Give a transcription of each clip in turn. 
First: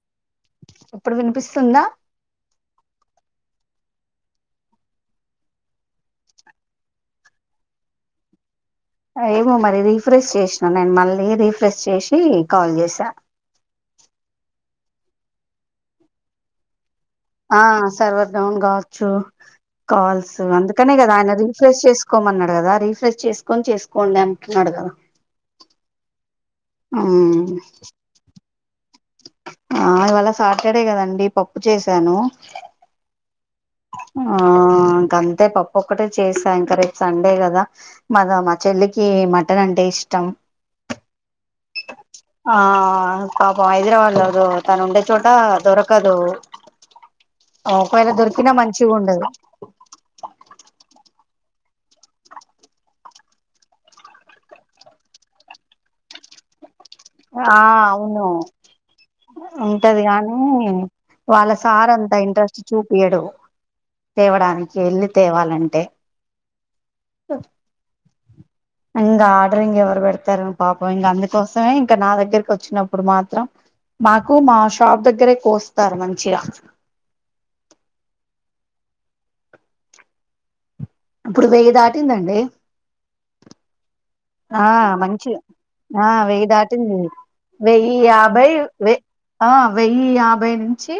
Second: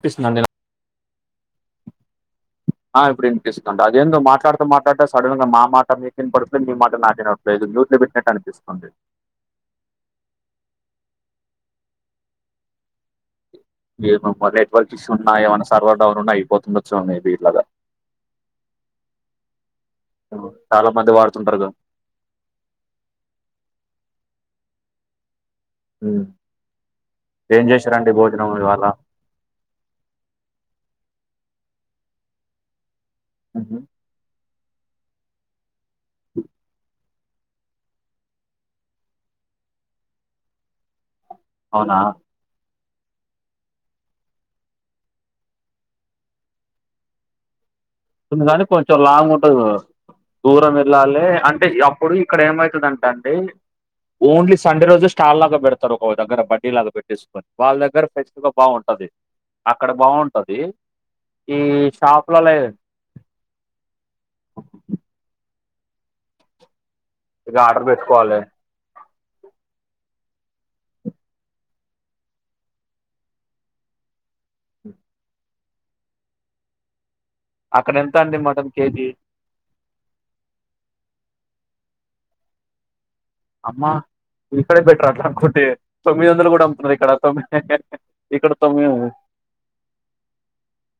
ఇనిపిస్తుందండి నా ఇప్పుడు వినిపిస్తుందా ఆ ఇప్పుడు ఇనిపిస్తుందండి అదేందో మాట్లాడుతు మాట్లాడుతు సడన్ గా మా మాట మీకినపడుతుంది మీ మాట నాకిన ఏదో మ్యూట్లో పెట్టినట్టు అపిస్తుంది. ఏమో మరి రీఫ్రెష్ చేసిన నేను మళ్ళీ రీఫ్రెష్ చేసి కాల్ చేసా ఏమో మరి నెట్వర్క్ ఇష్యూ ఉన్నా ఏమైనా సర్వర్ డౌన్ ఉన్నా అయిపోతుంది ఆ సర్వర్ డౌన్ కావచ్చు కాల్స్ చాలా అందుకనే మంది కదా ఆయన వాడుతుంటారు కదా రీఫ్రెష్ చేసుకోమన్నాడు కదా రీఫ్రెష్ చేసుకొని చేసుకోండి అన్నాడు గా ఉమ్ ఏం చేశారండి భోజనం ఇవాళ ఆ ఇవాళ సాటర్డే కదండి పప్పు చేసాను ఉహు ఆ ఇంక అంతే పప్పు ఒక్కటే చేసా ఇంక రేపు సండే కదా మాద మా చెల్లికి మటన్ అంటే ఇష్టం అవునా ఆ ఆ పాపం హైదరాబాద్ ల తను ఉండే చోట దొరకదు ఒకవేళ దొరుకుతుంది దొరికినా కాని మంచిగా కొంచెం ఉండదు లాంగ్ ఉంటంది దూరం వెళ్ళాలి అంటే అప్పుడు ఇక్కడ ఏమయితదంటే అండి ఓన్లీ సండే రోజు స్టాల్ లాగ బెడతారు ఒక దగ్గర బడ్డి లాగ బెట్టి తీసుకొని ఆ వాళ్ళ దగ్గర అవును ఫ్రెష్ గా బాగుంటది అక్కడ ఉంటది గానీ బాగుంటది వాళ్ళ ఈ సార్ అంత షాపులలో ఇంట్రెస్ట్ చూపియ్యడు తేవడానికి వెళ్లి తేవాలంటే ఇగ ఆర్డర్ పెట్టుకోవాలె ఇంకా ఆర్డర ఇంగ ఎవరు పెడతారు పాపం ఇంగ అందుకోసమే ఇంకా నా దగ్గరకి వచ్చినప్పుడు మాత్రం మాకు మా షాప్ దగ్గరే కోస్తారు మంచిగా అక్కడ ఎంత అండి మటన్ కేజీ ఇప్పుడు వెయ్యి దాటిందండి అమ్మా ఆ ఇక్కడే బెటర్ అట్లా మంచి అనుకుంటే ఆ తొమ్మిది వెయ్యి వందలు కూడా అమ్ముతున్నారు దాటింది ఇక్కడ తొమ్మి వెయ్యి యాభై ఇక్కడ తొమ్మిది వె ఆ వెయ్యి యాభై నుంచి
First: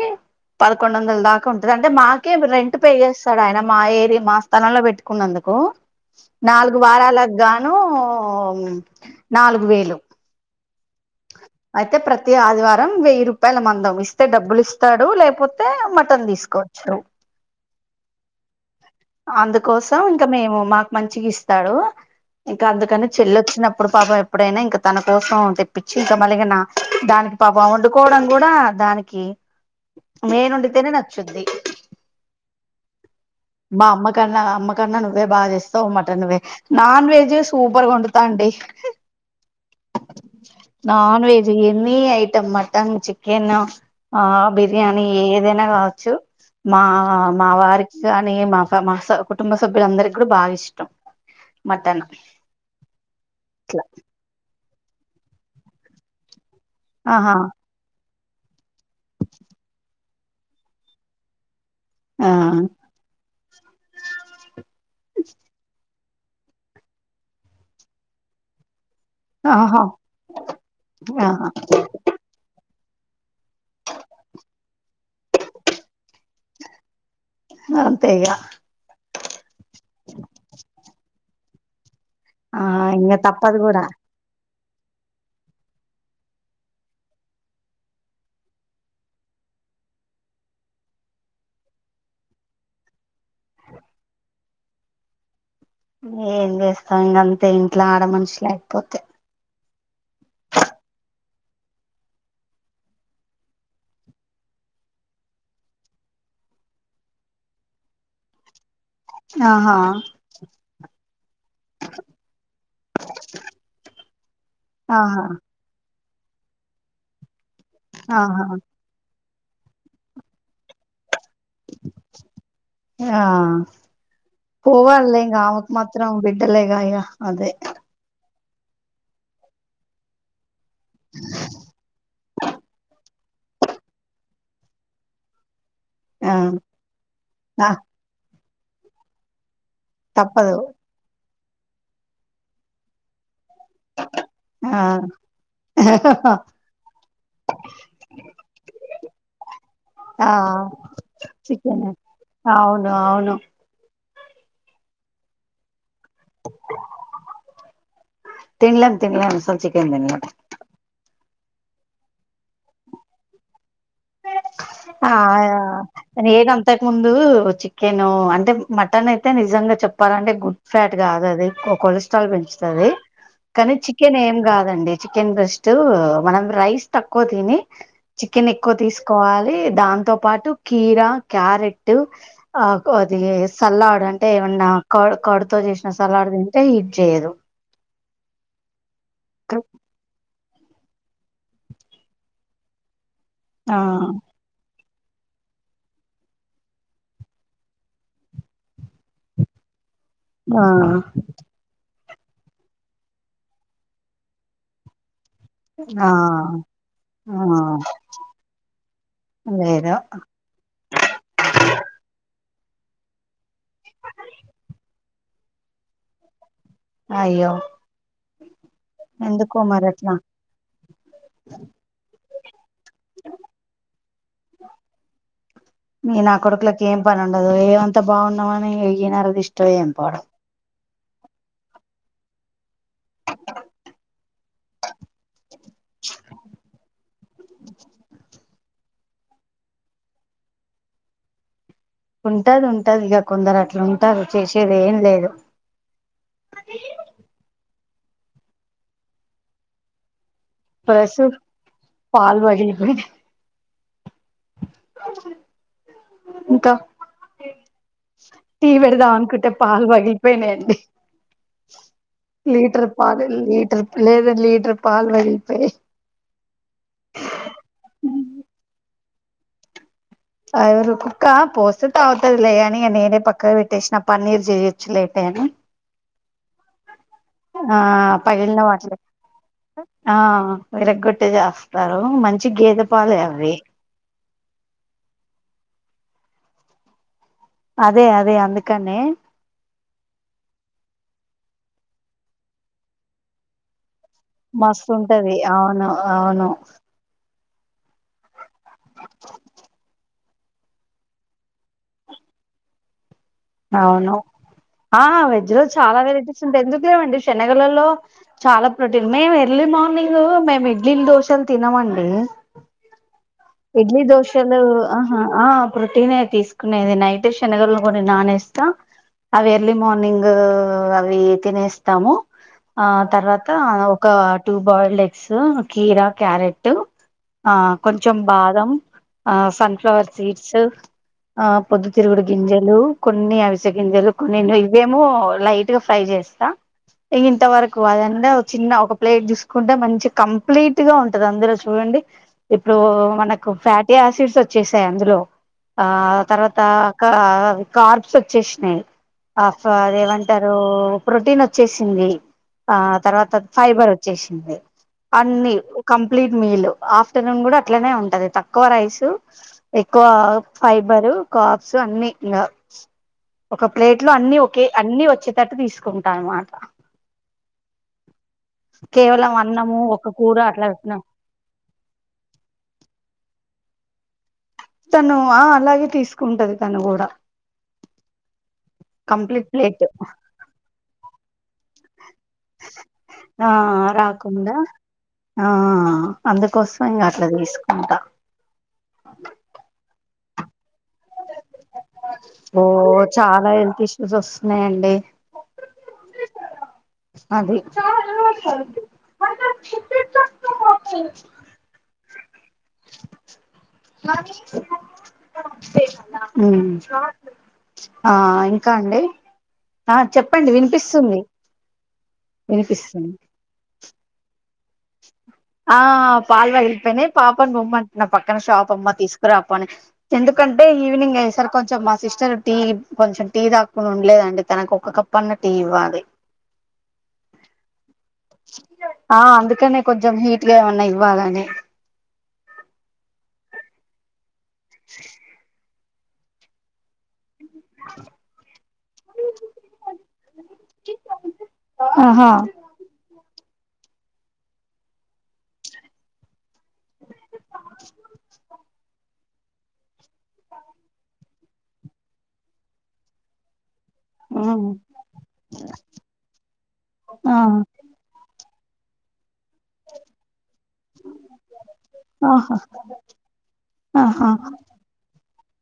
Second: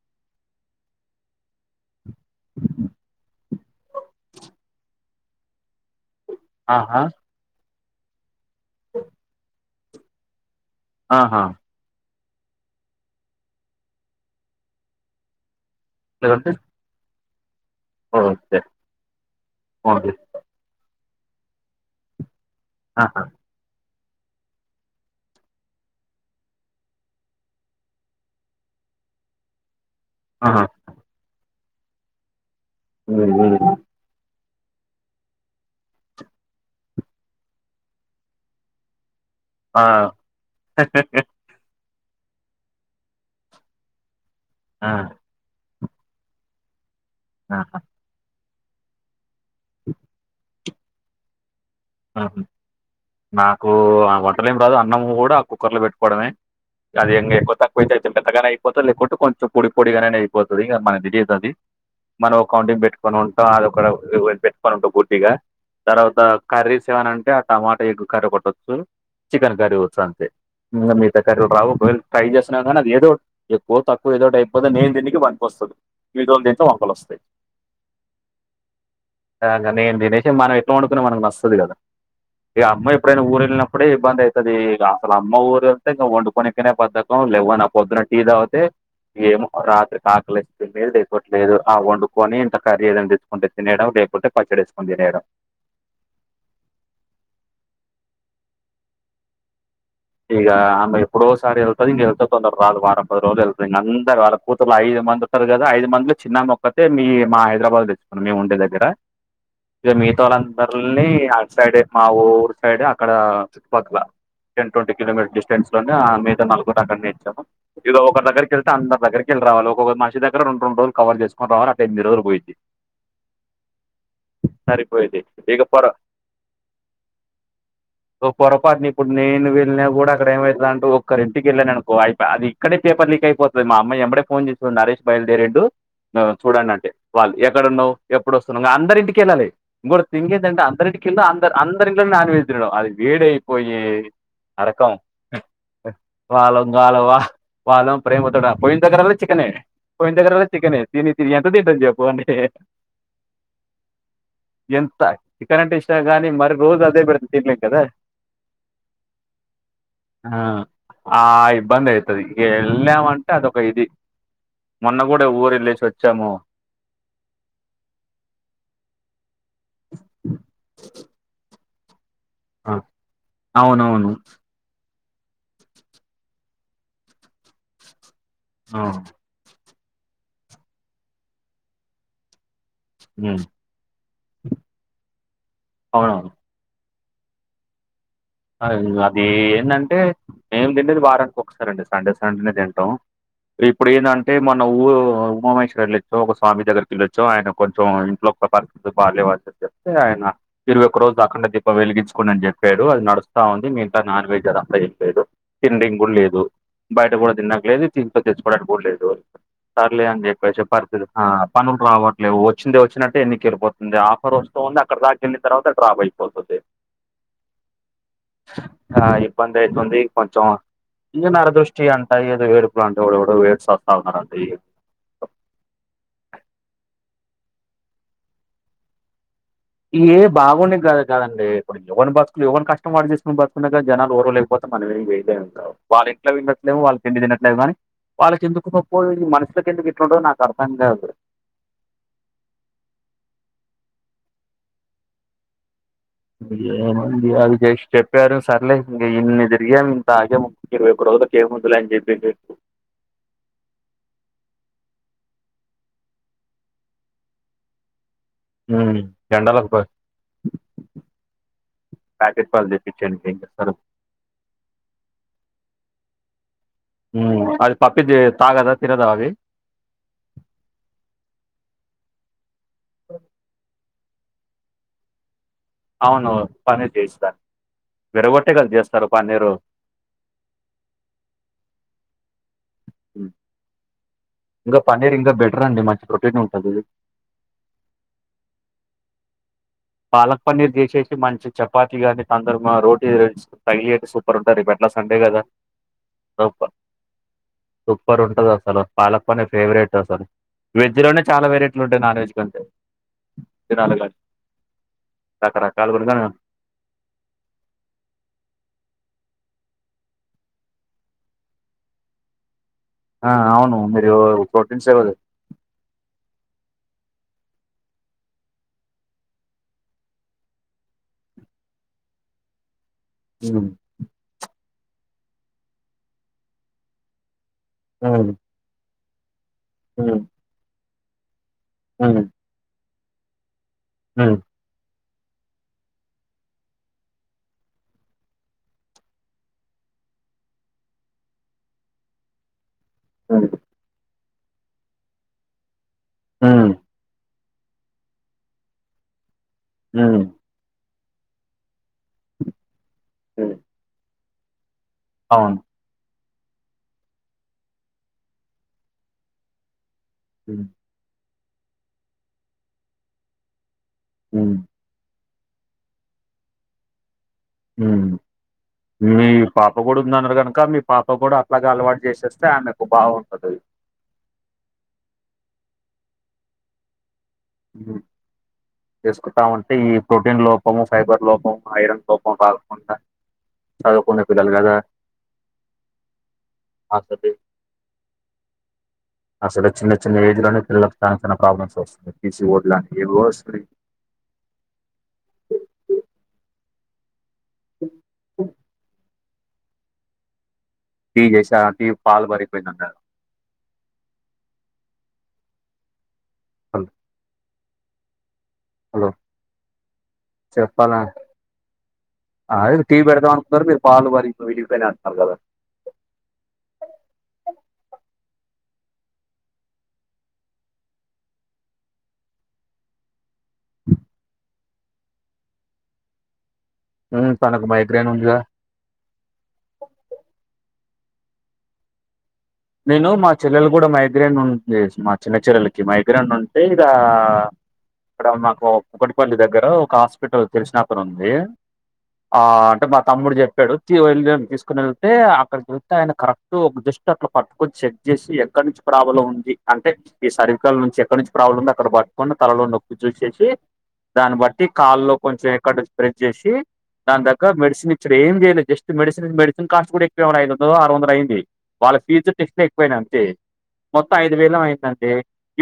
పదకొండు వందల దాకా ఉంటది అంటే మాకే రెంట్ పే చేస్తాడు ఆయన మా ఏరియా మా స్థలంలో పెట్టుకున్నందుకు నాలుగు ఆహా వారాలకు గాను నాలుగు వేలు ఆహా ఇగ ఆదివారం వెయ్యి రూపాయల మందం ఇస్తే డబ్బులు ఇస్తాడు లేకపోతే ఐతే మటన్ లేదంటే తీసుకోవచ్చు ఓకే అందుకోసం ఓకే ఇంకా మేము మాకు మంచిగా ఇస్తాడు ఇంకా అందుకని ఆహా చెల్లోచ్చి నపు ప్పుడు పాపం ఎప్పుడైనా ఇంక తన కోసం తెప్పించి ఇంకా మల్లి ఇగ దానికి పాపం వండుకోవడం కూడా దానికి నేను ఆహా వండి తేనే నచ్చుది ఉం ఉం మా అమ్మ కన్నా అమ్మ కన్నా నువ్వే బాగా చేస్తావు మటన్ నువ్వే నాన్ వెజ్ సూపర్గా వండుతా ఆంటీ [inaudible] ఆ ఆ non veg any item mutton chicken ఆ బిర్యానీ ఏదైనా కావచ్చు మా మా ఆహా వారికి మా మా కుటుంబ సభ్యుల అందరికి కూడా బాగా ఇష్టం మటన్ నాకు ఇట్లా వంటలేం రాదు అన్నము కూడా ఆ కుక్కర్ లో పెట్టుకోవడమే అది ఇంగ ఆహా ఎక్కువ తక్కువ అయితే పెట్టగానే అయిపోతది లేకుంటే కొంచెం పొడి పొడిగానే అయిపోతది ఇంగ మన తెలియదు అది ఆ మనం ఒక కౌంటింగ్ పెట్టుకని ఉంటాం అదొక పెట్టుకని ఉంటాం పూర్తిగా తర్వాత కర్రీస్ ఏవైనా అంటే ఆ టమాటా ఎగ్ కర్రి ఒకటి వచ్చు చికెన్ కర్రీ ఆహా వచ్చు అంతే ఇంగా మిగతా ఆహా కర్రీలు రావు ఒకవేళ ట్రై చేస్తున్నా కానీ అది ఏదో ఎక్కువ తక్కువ ఏదోటి అయిపోతే నేను తి న్నికి పనికొస్తది మిగతోళ్ళ తింటే వంకలు వస్తాయి అంతే ఇగ ఆ గా నేను తినేసి మనం ఎట్లా వండుకున్నా మనకు నస్తది కదా ఆ ఇగ అమ్మ ఇంగ ఎప్పుడైనా ఊరు తప్పదు కూడా వెళ్ళినప్పుడే ఇబ్బంది అయితది ఇగ అసలు అమ్మ ఊరు వెళ్తే ఇంగ వండుకొనికేనే బద్ధకం లేవన్నా పొద్దున్న టీ తాగితే ఏమో రాత్రికి ఆకలి వేస్తే తినేది లేకపోతే లేదు ఆ వండుకొని ఇంత కర్రీ ఏదైనా తెచ్చుకుంటే తినేయడం లేకపోతే పచ్చడేసుకుని తినేయడం ఏం చేస్తం ఇంగ అంతే ఇంట్లో ఆడ మనిషి లేకపోతే ఇగ ఆమె ఎప్పుడోసారి వెళ్తది ఇగ వెళ్తే తొందర రాదు వారం పది రోజులు వేళ్తది ఇంగ అందరు వాళ్ళ కూతులు ఐదు మంది ఉంటారు కదా ఐదు మందిలో చిన్నామె ఒక్కతే మీ మా హైదరాబాద్ ఇచ్చుకున్నాము మేము ఉండే దగ్గర ఆ ఇక మిగత వాళందరిని అటూ సైడ్ మా ఊరు సైడ్ అక్కడ చుట్టుపక్కల టెన్ ట్వంటీ ఆహా కిలోమీటర్ డిస్టెన్స్ లోనే మిగతా నలుగురిని అక్కడనే ఇచ్చాము ఇక ఒక ఆహా దగ్గరికి వెళ్తే అంద దగ్గరకి ళ్ళ రావాల ఒక్క ఒకొక్క మనిషి దగ్గర రెం రెండు రోజులు కవర్ చేసుకురావాలి అంటే ఎమిది రోజులు పోయింది పోవాలేంకా ఆమెకు మాత్రం బిడ్డలే గా ఇగా అదే సో పొరపాటున ఇప్పుడు నేను వెళ్తే కూడా అక్కడ ఏమవుంద అంటూ ఒక్కరి ఇంటికి వెళ్ళానుకో అది ఇక్కడే పేపర్ లీక్ అయిపోతుంది మా అమ్మ ఏమడే ఫోన్ చేసి నరేష్ బయల్దేరిండు చూడండి అంటే వాళ్ళు ఆ ఎక్కడున్నావు ఎప్పుడు వస్తున్నావు ఇంగ అందరి ఇంటికెళ్ళాలి ఇంకోటి థింగ్ తప్పదు ఏంటంటే అందరింటికి వెళ్ళి అందరిళ్ళలోనూ నాన్ వెజ్ తినడం అది వేడి అయిపోయి ఆ నరకం వాలా వలవా వాళ్ళ ప్రేమతోటి పోయినదగ్గర చికెనే పోయిన దగ్గరల్లా ఆ చికెనే తిని తిని ఎంత తింటాం చికెన్ చెప్పు అంటే అవును అవును ఎంత చికెన్ అంటే ఇష్ ష్టం గానీ మరి రోజు అదే పెడితే తిన్నలేం కదా సో చికెన్ తిన్నాలే ఆ ఆ ఇబ్బంది అయితది ఇక వెళ్ళాం అంటే అదొక ఇది మొన్న ఆ కూడా ఊరు వెళ్ళేసి వచ్చాము రేనా అంతకుముందు చికెను అంటే మటన్ అయితే నిజంగా ఇంకా చెప్పాలంటే గుడ్ ఫ్యాట్ కాదు అది ఓ కొలె కొలెస్ట్రాల్ ఆ! పెంచుతుంది కానీ అవునవును చికెన్ ఏం కాదండి చికెన్ బ్రెస్ట్ మనం రైస్ తక్కువ తిని చికెన్ ఎక్కువ ఆ తీసుకోవాలి దాంతో పాటు కీరా క్యారెట్ ఆ అది ఉమ్ సల్లాడ్ అంటే టే ఏమన్నా క కర్డతో చేసిన సలాడ్ అవునవును తింటే హీట్ చేయదు అది ఏందంటే మేం తింటేది వారానికి ఒక్కసారి అండి సండే సండేనే తింటాం ఆ ఇప్పుడు ఏందంటే మన ఉమాహేశ్వరింళ్ళొచ్చ ఒక స్వామి దగ్గకి వెళ్ళొచ్చు ఆయన కొంచం ఇంట్లో ప బాలేవు అన్ని చెప్తే ఆయన ఆ ఇరవై ఒక్క రోజు కాకుండా దీపం వెలిగించుకోండి అని చెప్పాడు అది నడుస్తు తా ఉంది మిగతా నాన్ వెజ్ అదంతా ఏం లేదు తిండింకి ఆ కూడా లేదు బయట కూడా ఆ తినడానికి లేదు ఇంట్లో తెచ్చుకోడానికి కూడా లేదు లేదు సర్లే అని చెప్పేసే పరిస్థితి పనులు రావట్లేవు వచ్చింది వచ్చినట్టే ఎన్నిక వెళ్ళిపోతుంది ఆఫర్ వస్తస్తు ఉంది అక్కడ దాక వెళ్ళ తర్వాత డ్రాప్ అయిపోతుంది అయ్యో ఆ ఎందుకో ఇబ్బంది మరి అయితుంది అట్లా కొంచెం ఇం నర దృష్టి అంట ఏదో వేడుపులు అంటే ఎ ఎవడెవడో ఏడ్చి చస్తా ఉన్నారంటడి మీ నా కొడుకులకి ఏం పని ఉండదు ఏమంతా బాగున్నామని ఏ నరదిష్టి ఏ బాగుని గదు కాదండి ఇప్పుడు ఎవని బతుకు ఎవని కష్టం వాడి చేసుకుని బతుకు జనాలు ఓవలేకపోతే మనం ఏం చేయలేమండి ఇంట్లో వినట్లేవు వాళ్ళకి తిండి తినట్లేదు కాని వాళ్ళకి ఎందుకున్న పో ఈ మనుషులకి ఎందుకు ఇట్లు ఉంటాదో నాకు అర్థం కాదు ఉంటాది ఉంటది ఇక కొందరు అట్లు ఉంటారు చేసేది ఏం లేదు అవి జస్ట్ చెప్పారు సరేలే ఇన్ని తిరిగాము ఇంత ఆ ఇరవై ప్లస్ ఒక్కరోజులు కీ ఏం ఉందిలే అన్ని చెప్పేసి పాలు పగిలిపోయినాయి ఇంకా టీ ఉమ్ పెడదాం అనుకుంటే జెండాలకు ప- పాలు పగిలిపోయినాయండి ప్యాకెట్ పాలు లీటర్ పాల తెప్పించండి ఏం చేస్తారు లీటర్ లేదా లీటర్ పాలు పగిలిపోయాయ్ హ అది పప్పిది తాగదా తినదా అది అ కుక్క పోస్తే తగ్గుతాది కానీ నిన్నే పక్క విట్టేన పన్నీర్ చెయ్యొచ్చులే అన్ని అవును పన్నీర్ చేయిస్తారు ఆ విరగొట్టే పగిలిన క వాటిలో చేస్తారు పన్నీర్ ఆ విరగగొట్టే చేస్తారు మంచి గేదెపాలే ఉమ్, అవి ఇంకా పన్నీర్ ఇంకా బెటర్ అండి మంచి ప్రొటీన్ ఉంటది అదే అదే అందుకనే పాలక్ పన్నీర్ చేసేసి మంచి చపాతి గాని [unintelligible] రోటీ [unintelligible] రపట్ల మస్తు సండే ఉంటది కదా అవును అవును సూపర్ ఉంటది అసలు పాలక్ పన్నీర్ ఫేవరెట్ అసలు వెజ్ లోనే చాల వెరైటీలు ఉంటాయి నాన్ వెజ్ కంటే తినాలి అవును కానీ ఆ వెజ్ రోజు రకరకాలు చాల కూడా వెరైటీస్ ఉంటాయి ఎందుకు లేవండి శనగలలో చాల ప్రోటీన్ మే ఎర్లీ మార్నింగ్ మేము ఇడ్లీలు దోశలు తినమండి ఆ అవును ఇడ్లీ మీరు దోశలు ప్రోటీన్స్ కదా ఆహా ఆ ప్రొటీనే తీస్ కునేది నైట్ శషనగల్ కొన్ని అవి ఎర్లీ మార్నింగ్ అవి తినేస్తము ఆ తర్వాత ఉమ్, ఒక టూ బాయిల్డ్ ఎగ్స్ కీర క్యారెట్టు ఆ కొంచెం ఉమ్, బాదం ఆ సన్ఫ్లవర్ ఉమ్, సీడ్స్ ఆ పొద్దు తిరుగుడు ఉమ్, గింజలు కొన్ని ఆవిస గింజలు ఉమ్, కొన్ని [unintelligible] [unintelligible] లైట్ గా ఫ్రై చేస్త ఇగ ఇంతవరకు అదంటే చిన్న ఒక ప్లేట్ చూసుకుంటే మంచి కంప్లీట్ గా ఉంటది అందురు చూ ఇప్పుడు ఉమ్, మనకు ఫ్యాటీ యాసిడ్స్ వచ్చేసాయి అందులో ఆ తర్వాత ఉమ్, కార్బ్స్ వచ్చేసినాయి ఆఫ్ ఉమ్, అదేమంటారు ప్రోటీన్ వచ్చేసింది ఆ తర్వాత ఉమ్, ఫైబర్ వచ్చేస్ అన్ని అవును క కంప్లీట్ మీల్ ఆఫ్టర్నూన్ కూడా అట్లనే ఉంటది తక్కువ రై ఉమ్, ఫైబరు కాప్స్ అన్ని ఇంగ ఒక ప్లేట్ లో అన్ని ఉమ్, ఒకే అన్ని వచ్చేటట్టు తీసుకుంటా అన్నమాట హు మీ పాప అన్నము కూడ ఒక ఉందన్నారు కూర గనుక అట్లా మీ పెట్టినం పాప కూడ అట్లాగ అలవాటు చేసేస్తే ఆమెకు బాగుంటది తను ఆ అలాగే తీసుకుంటది తను కూడ [unintelligible] ప్లేట్ ఈ ప్రోటీన్ లోపము ఫైబర్ లోపం [unintelligible] ఆ చదువుకునే పిల్లలు రాకుండా కదా ఆ అందుకోసం ఇంక అట్ల అసలు తీసుకుంట అసలు చిన్న చిన్న ఏజ్ లోనే పిల్లలకు [unintelligible] ప్రాబ్లమ్స్ ఓ పీసీఓడీ లాంటివి ఏవేవో చాలా వస్తున్నాయ్ హెల్త్ ఇష్యూస్ వస్తున్నాయండి అదే [unintelligible] ఆ హలో [unintelligible] అండి హలో ఆ చెప్పండి చెప్పాలా వినిపిస్తుంది అదే టీ వినిపిస్తుంది పెడదాం అనుకున్నారు మీరు పాలు వరి వీడి అంటున్నారు కదా ఆ పాల్ వగిలిపోయినాయి పాపని బొమ్మంటున్న పక్కన షాప్ అమ్మ తీసుకురామని ఎందుకు కంటే ఈవినింగ్ అయి సారు కొంచెం మా సిస్టర్ టీ కొంచెం టీ తాక్కుని ఉండలేదండి తనకు ఒక కప్పు అన్న టీ ఈవ్వలి తనకు [unintelligible] ఆ అందుకనే కొంచెం హీట్గ ఏమన్నా ఇవ్వాలనే నేను మా చెల్లెలు కూడ మైగ్రేన్ వుంది మా చిన్న చెల్లలకి మైగ్రైన్ ఉంటే ఇక ఇక్కడ మాకు కుక్కట్పల్లి దగ్గర ఒక హాస్పిటల్ తెలిసినక్కను ఉంది ఆహా ఆ అంటే మా తమ్ముడు చెప్పాడు వె తీసుకుని వెళ్తే అక్కడ చతే ఆయన కరెక్ట్ ఒక జస్ట్ అట్లా పట్టుకొని చెక్ చేసి ఈ ఎక్కడి నుంచి ప్రాబ్లం ఉంది అంటే ఈ సరికల నుంచి ఎక్కడ నుంచి ప్రాబ్లం ఉంది అక్కడ పట్టుకుని తలలో నొక్కి చూసేసి దాన్ని బట్టి ఉమ్ కాల్లో కొంచెం ఎక్కడ స్ప్రెడ్ చేసి దాని ఆ దగ్గ మెడిసిన్ ఇచ్చుడు ఏం చేయలేదు జస్ట్ మెడిసిన్ మెడిసిన్ కాస్ట్ కూడా ఎక్వై ఐదందలో ఆరు వందలో అయింది వాళకు ఆహా [unintelligible] పోయిన అంతే మొత్తం ఆహా ఐదు వేలేమో అయిందండి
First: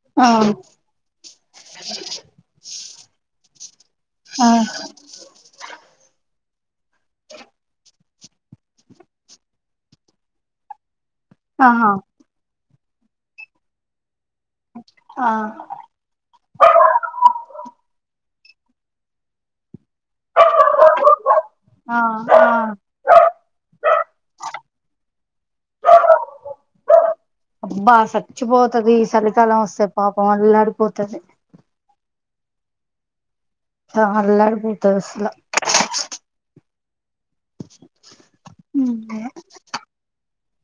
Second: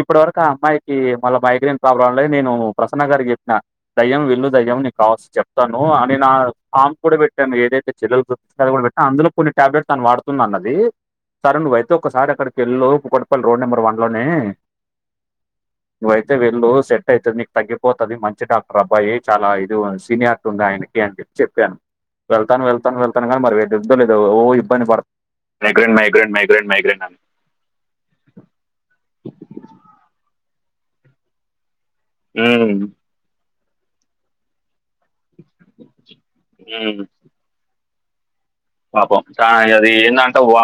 ఇప్పటి వరకు ఆ అమ్మాయికి మళ్ళ మైగ్రైన్ ప్రాబ్లం లేదు నేను ప్రసన్న గారికి చెప్పిన దయ్యం వెల్లు దయ్యం నీకు కావసిన చెప్తాను అనిన ఆ ఫామ్ కూడా పెట్టాం ఏదైతే చెల్లలు కూడా పెట్టాం అందులో కొన్ని టాబ్లెట్స్ తను వాడుతుంది అన్నది తరు ఆ నువ్వు ఆహా ఐతే ఒకసారి అక్కడికి వెళ్లు Kukatpally road number one ల నీ ఆ నువ్వయితే వెళ్ళు సెట్ ఐతది నీకు తగ్గిపోతది మం చి డాక్టర్ అబ్బాయి చాలా ఇది సీనియర్టీ ఉంది ఆయనకి అని చెప్పి చెప్పాను ఆ వెళ్తాను ఆ వెళ్తాను వెళ్తాను గానీ మరి ఎదుద్దో లేదో ఓ ఇబ్బని పడు అబ్బా సచ్చిపోతది ఈ సలికాలం వస్తే పాపం అల్లాడి పోతది ఊ చ అల్లాడి పోతది అసలు ఊ [inaudible] పాపం చ ఇగ అది ఏందంటే వా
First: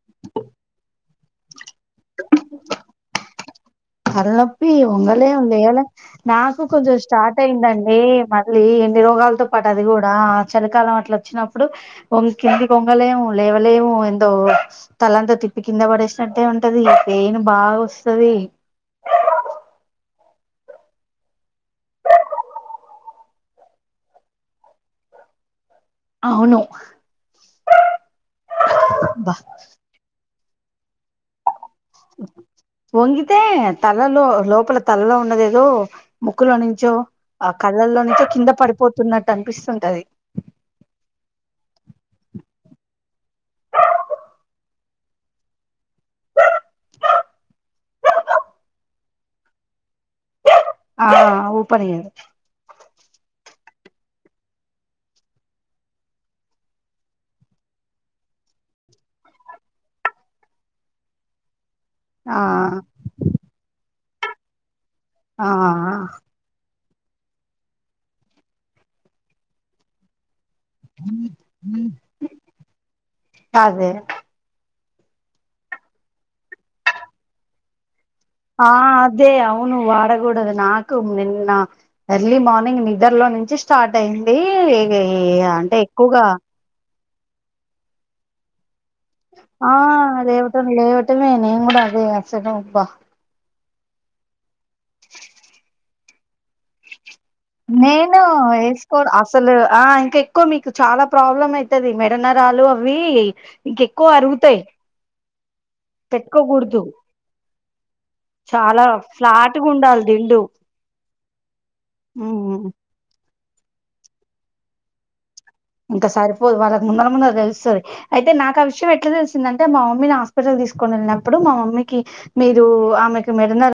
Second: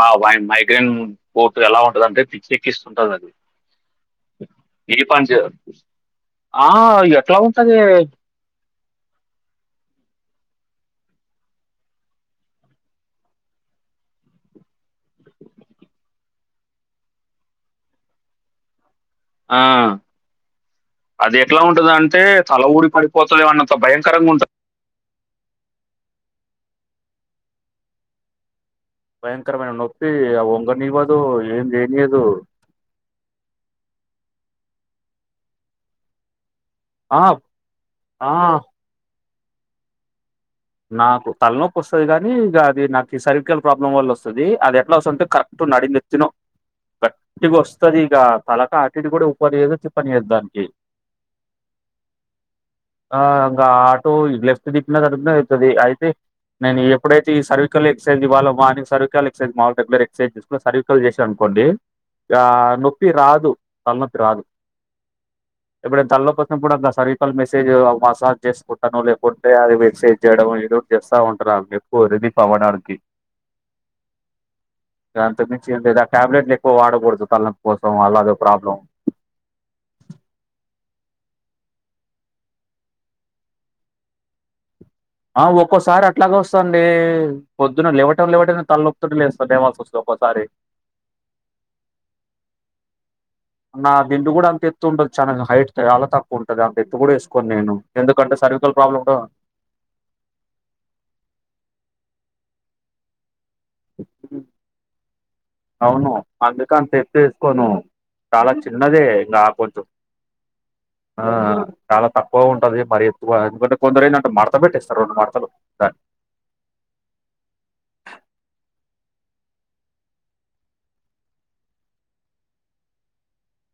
మైగ్రైన్ పోట్ సో ఎలా ఉంటది అంటే పిచ్చెక్కిస్తుంటంది అది తల్ నొప్పి ఏ పని ఒంగలేం చే- లేవలేం నాకు ఆ కొంచెం ఎట్లా స్టార్ట్ ఉంటది అయిందండి మళ్ళీ ఎన్ని రోగాలతో పాటు అది కూడా చలికాలం అట్ల వచ్చినప్పుడు వొం కింది కొంగలేము లేవలేము ఎందో తలంత తి ప్పి కింద పడేసినట్టే ఉంటది పేయిన్ బాగా వస్తది ఆ అది ఎట్లా ఉంటంద అంటే తల ఊడి పడిపోతది ఏమో అన్నంత భయంకరంగా ఉంటుంది అవును బా భయంకరమైన నొప్పి ఆ ఒంగనివదు ఏం చేయనియదు ఒంగితే తలలో లోపల తలలో ఉన్నద ఏదో ము ముక్కులో నుంచో ఆ కళ్ళల్లో నుంచో ఆ కింద పడిపోతున్నట్టు అనిపిస్తుంటది నాకు తలనొప్పి వస్తది కాని ఇక అది నాకు ఈ సర్వికల్ ప్రాబ్లం వల్ల వస్తది అది ఎట్లా వస్తదంటే కరెక్ట్ నడినెత్తిన గట్టిగా వస్తది ఇక తలకాటిటు కూడా ఉపనియదో తిప్పనియదు దాన్ని ఆ ఊపనియదు గా ఆటో ఇట్ లెఫ్ట్ దిక్న అడుపు ఐతది అయితే నేను ఎప్పుడైతే ఈ సర్వికల్ ఎక్సైజ్వ్లో వాని సర్వీకల్ ఎసైజ్ మాములుగా మీరు ఎక్సజ్సుకు సర్వికల్ చేసరనుకో కొండి ఆ నొప్పి రాదు తలనొప్పి రాదు ఆ ఎప్పుడన్న తలనొప్పి అచ్ న కూడా దస్ సర్వికల్ మెసేజ్ మసాజ్ చేసుకుంటానొ లేకుంటే అది మెక్సేజ్ చేయడమో రోజ్ చేస్తా ఉంటరు వాళ్ళు ఎక్కువ రిలీఫ్ అవ్వడానికి అదే ఇగ అంతకు మించి ఏం లేద్ ఆ ట్యాబ్లెట్లు ఎక్కువ వాడకూడదు తళ్ నొప్పి కోసం ఆళ్ల ఆ అదే అవును వాడగూడదు నాక్ కు నిన్న ఎర్లీ మార్నింగ్ నిదర్ లో నుంచి స్టార్ట్ అయింది ఆ అంటే ఒక్కోసారి ఎక్కువగా అట్లాగే వస్తదండి పొద్దున లేవటం లేవటం మే తల్ నొప్ ఆ లేవటం లేవటమే నేను కూడా అసలు అదే అబ్బా నా దిండు కూడా అంత ఎత్తు ఉండదు చన హైట్ అల తకు ఉంటది అంతెత్తు కూడా ఎస్ నేను వేసుకో అసలు ఆ ఇంకా ఎక్కువ మీకు చాలా ప్రాబ్లమ్ అయితాది మెడ నరాలు అవి ఇంకా ఎక్కువ అరుగుతాయ్ అవును అందుకని తెప్పేసుకోను చాలా చిన్నదే నాకు ఫ్లాట్గా వొద్దు ఉండాలి దిండు ఆ చాలా తక్కువ ఉమ్ ఉంటాది గా మరి ఎక్కువ ఎందుకంటే కొందరు ఏంటంటే మడత పెట్టేస్తారు రెండు మడతలు ఇంకా సరిపోదు వాళ్ళకి ముందర ముందర తెలుస్తాది అయితే నాకు ఆ విషయం నాకు ఎట్లా తెలిసిందంటే మా మమ్మీని హాస్పిటల్ తీసుకొని వెళ్ళినప్పుడు మా మమ్మీకి మీరు ఆమెకు మెడ నార